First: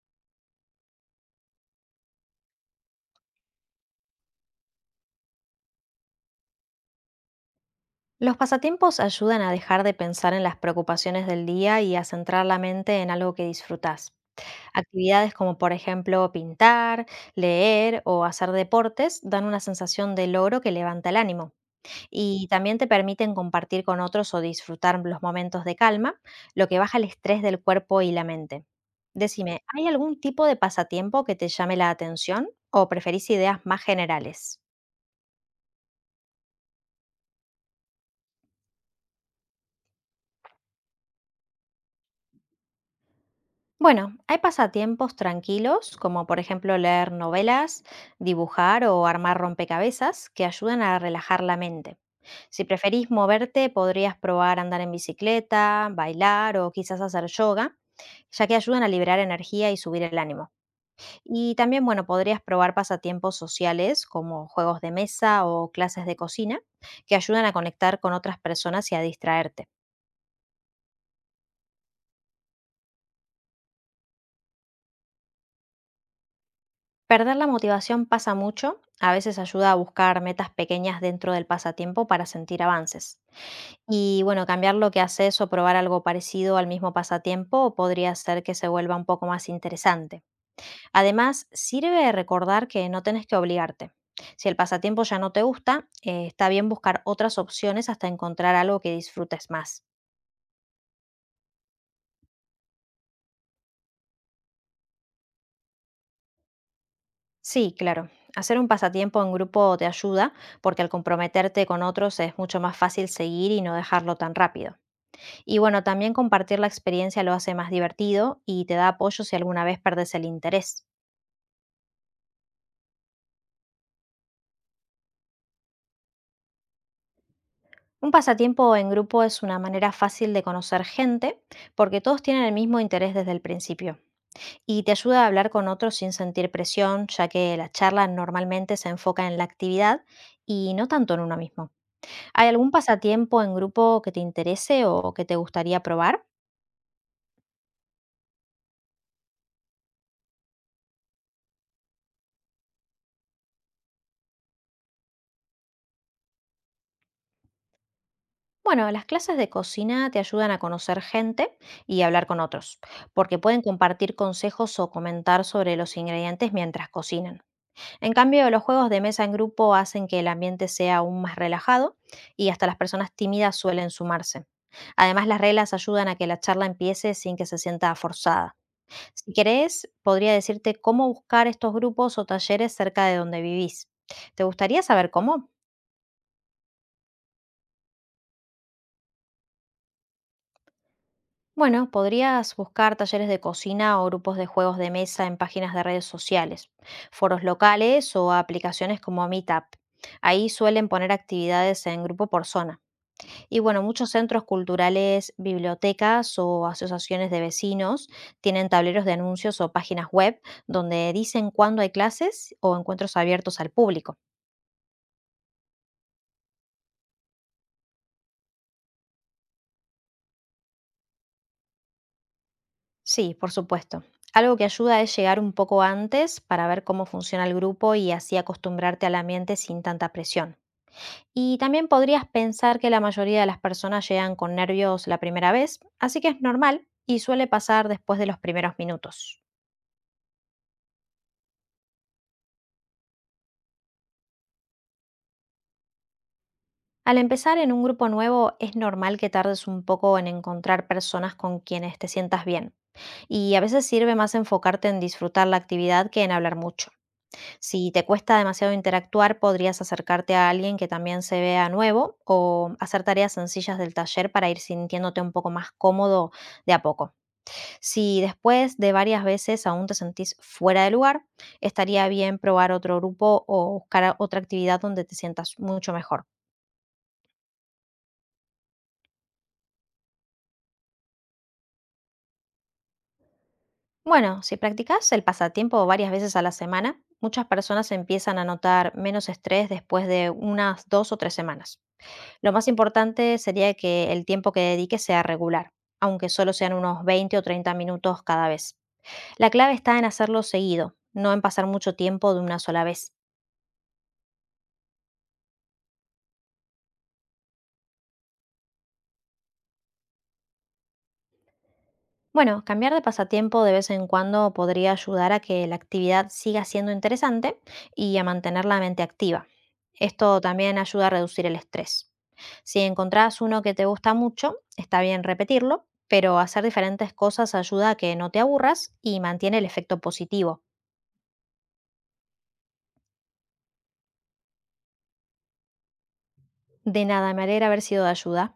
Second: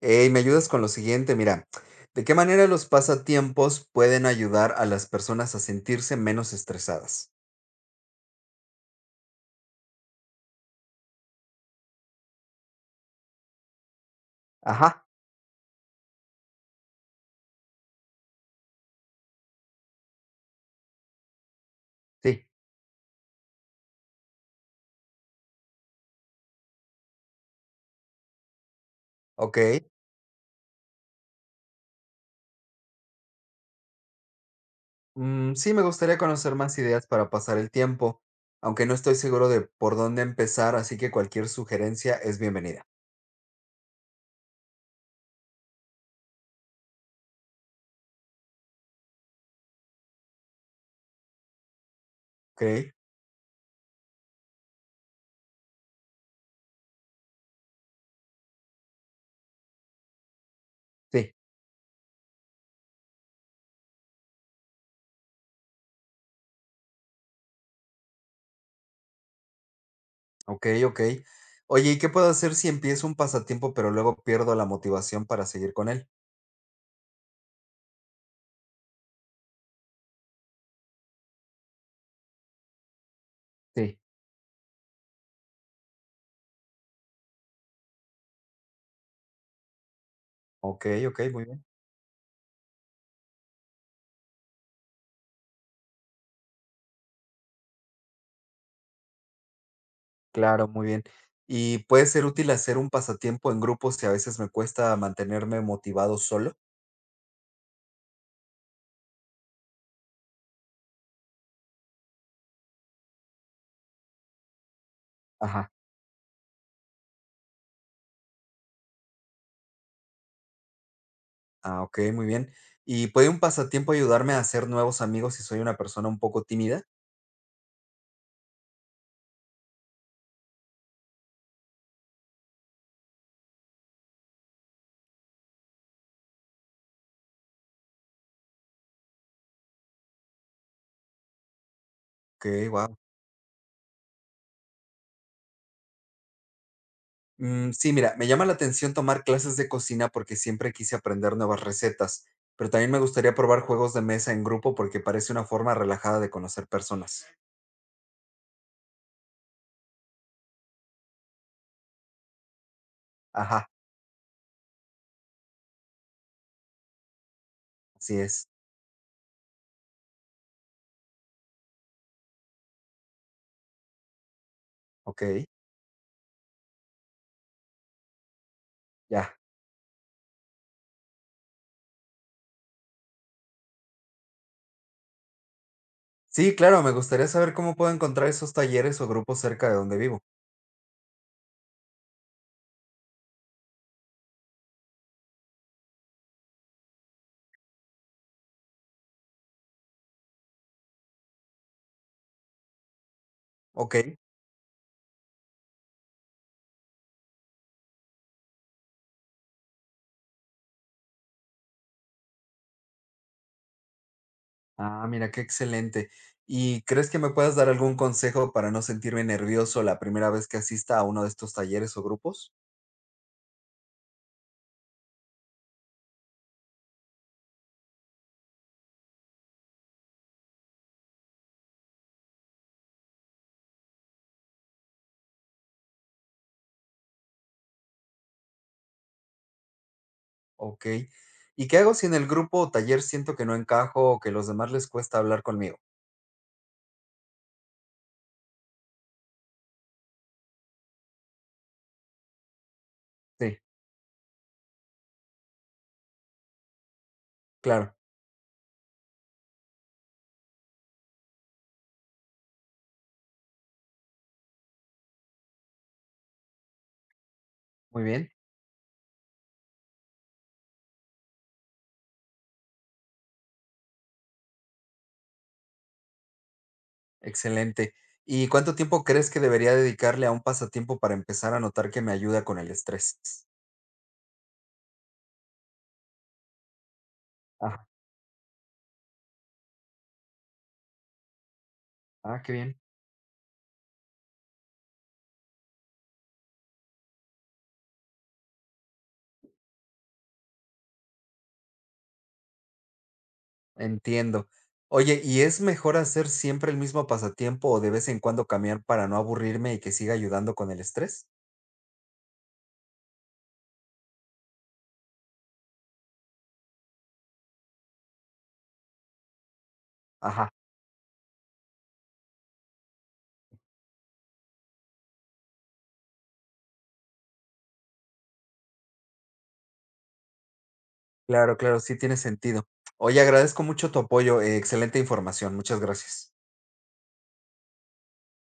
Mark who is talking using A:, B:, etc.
A: Hey, me ayudas con lo siguiente, mira, ¿de qué manera los pasatiempos pueden ayudar a las personas a sentirse menos estresadas?
B: Los pasatiempos ayudan a dejar de pensar en las preocupaciones del día y a centrar la mente en algo que disfrutás.
A: Ajá,
B: Actividades como por ejemplo pintar, leer o hacer deportes dan una sensación de logro que levanta el ánimo
A: sí.
B: y también te permiten compartir con otros o disfrutar los momentos de calma, lo que baja el estrés del cuerpo y la mente.
A: Ok,
B: Decime, ¿hay algún tipo de pasatiempo que te llame la atención o preferís ideas más generales?
A: sí, me gustaría conocer más ideas para pasar el tiempo, aunque no estoy seguro de por dónde empezar, así que cualquier sugerencia es bienvenida.
B: Bueno, hay pasatiempos tranquilos, como por ejemplo leer novelas, dibujar o armar rompecabezas, que ayudan a relajar la mente.
A: Ok,
B: Si preferís moverte, podrías probar andar en bicicleta, bailar o quizás hacer yoga, ya que ayudan a liberar energía y subir el ánimo.
A: sí.
B: Y también, bueno, podrías probar pasatiempos sociales, como juegos de mesa o clases de cocina, que ayudan a conectar con otras personas y a distraerte.
A: Ok, ok. Oye, ¿y qué puedo hacer si empiezo un pasatiempo pero luego pierdo la motivación para seguir con él?
B: Perder la motivación pasa mucho, a veces ayuda a buscar metas pequeñas dentro del pasatiempo para sentir avances.
A: Sí.
B: Y bueno, cambiar lo que haces o probar algo parecido al mismo pasatiempo podría hacer que se vuelva un poco más interesante.
A: Ok, ok, muy
B: Además,
A: bien.
B: sirve recordar que no tenés que obligarte. Si el pasatiempo ya no te gusta, está bien buscar otras opciones hasta encontrar algo que disfrutes más.
A: Claro, muy bien. ¿Y puede ser útil hacer un pasatiempo en grupo si a veces me cuesta mantenerme motivado solo?
B: Sí, claro. Hacer un pasatiempo en grupo te ayuda porque al comprometerte con otros es mucho más fácil seguir y no dejarlo tan rápido. Y
A: Ajá.
B: bueno, también compartir la experiencia lo hace más divertido y te da apoyo si alguna vez perdes el interés.
A: Ah, ok, muy bien. ¿Y puede un pasatiempo ayudarme a hacer nuevos amigos si soy una persona un poco tímida?
B: Un pasatiempo en grupo es una manera fácil de conocer gente porque todos tienen el mismo interés desde el principio y te ayuda a hablar con otros sin sentir presión, ya que la charla normalmente se enfoca en la actividad y no tanto en uno mismo.
A: Ok,
B: ¿Hay algún
A: wow.
B: pasatiempo en grupo que te interese o que te gustaría probar?
A: Mm, sí, mira, me llama la atención tomar clases de cocina porque siempre quise aprender nuevas recetas, pero también me gustaría probar juegos de mesa en grupo porque parece una forma relajada de conocer personas.
B: Bueno, las clases de cocina te ayudan a conocer gente y hablar con otros, porque pueden
A: Ajá,
B: compartir consejos o comentar sobre los ingredientes mientras cocinan. En
A: así es.
B: cambio, los juegos de mesa en grupo hacen que el ambiente sea aún más relajado y hasta las personas tímidas suelen sumarse. Además, las
A: Ok,
B: reglas ayudan a que la charla empiece sin que se sienta forzada. Si
A: ya.
B: querés, podría decirte cómo buscar estos grupos o talleres cerca de donde vivís. ¿Te gustaría saber cómo?
A: Sí, claro, me gustaría saber cómo puedo encontrar esos talleres o grupos cerca de donde vivo.
B: Bueno, podrías buscar talleres de cocina o grupos de juegos de mesa en páginas de redes sociales, foros locales o aplicaciones como Meetup. Ahí suelen poner actividades en grupo por zona. Y bueno,
A: Ok.
B: muchos centros culturales, bibliotecas o asociaciones de vecinos tienen tableros de anuncios o páginas web donde dicen cuándo hay clases o encuentros abiertos al público.
A: Ah, mira, qué excelente. ¿Y crees que me puedas dar algún consejo para no sentirme nervioso la primera vez que asista a uno de estos talleres o grupos?
B: Sí, por supuesto. Algo que ayuda es llegar un poco antes para ver cómo funciona el grupo y así acostumbrarte al ambiente sin tanta presión. Y también podrías pensar que la mayoría de las personas llegan con nervios la primera vez, así que es normal y suele pasar después de los primeros minutos.
A: Ok. ¿Y qué hago si en el grupo o taller siento que no encajo o que los demás les cuesta hablar conmigo?
B: Al empezar en un grupo nuevo es normal que tardes un poco en encontrar personas con quienes te sientas bien, y
A: Sí,
B: a veces sirve más enfocarte en disfrutar la actividad que en hablar mucho. Si
A: claro.
B: te cuesta demasiado interactuar, podrías acercarte a alguien que también se vea nuevo o hacer tareas sencillas del taller para ir sintiéndote un poco más cómodo de a poco.
A: Muy
B: Si
A: bien.
B: después de varias veces aún te sentís fuera de lugar, estaría bien probar otro grupo o otra actividad donde te sientas mucho mejor.
A: Excelente. ¿Y cuánto tiempo crees que debería dedicarle a un pasatiempo para empezar a notar que me ayuda con el estrés?
B: Bueno, si practicas el pasatiempo varias veces a la semana, muchas
A: Ah,
B: personas empiezan a notar menos estrés después de unas 2 o 3 semanas.
A: ah, qué
B: Lo más
A: bien.
B: importante sería que el tiempo que dedique sea regular, aunque solo sean unos 20 o 30 minutos cada vez. La clave está en hacerlo seguido, no en pasar mucho tiempo de una sola vez.
A: Entiendo. Oye, ¿y es mejor hacer siempre el mismo pasatiempo o de vez en cuando cambiar para no aburrirme y que siga ayudando con el estrés?
B: Bueno, cambiar de pasatiempo de vez en cuando podría ayudar a que la actividad siga siendo interesante y a mantener la mente activa. Esto
A: Ajá,
B: también ayuda a reducir el estrés. Si encontrás uno que te gusta mucho, está bien repetirlo, pero hacer diferentes cosas ayuda a que no te aburras y mantiene el efecto positivo.
A: claro, claro, sí tiene sentido. Oye, agradezco mucho tu apoyo, excelente información, muchas gracias.
B: De nada, me alegra haber sido de ayuda.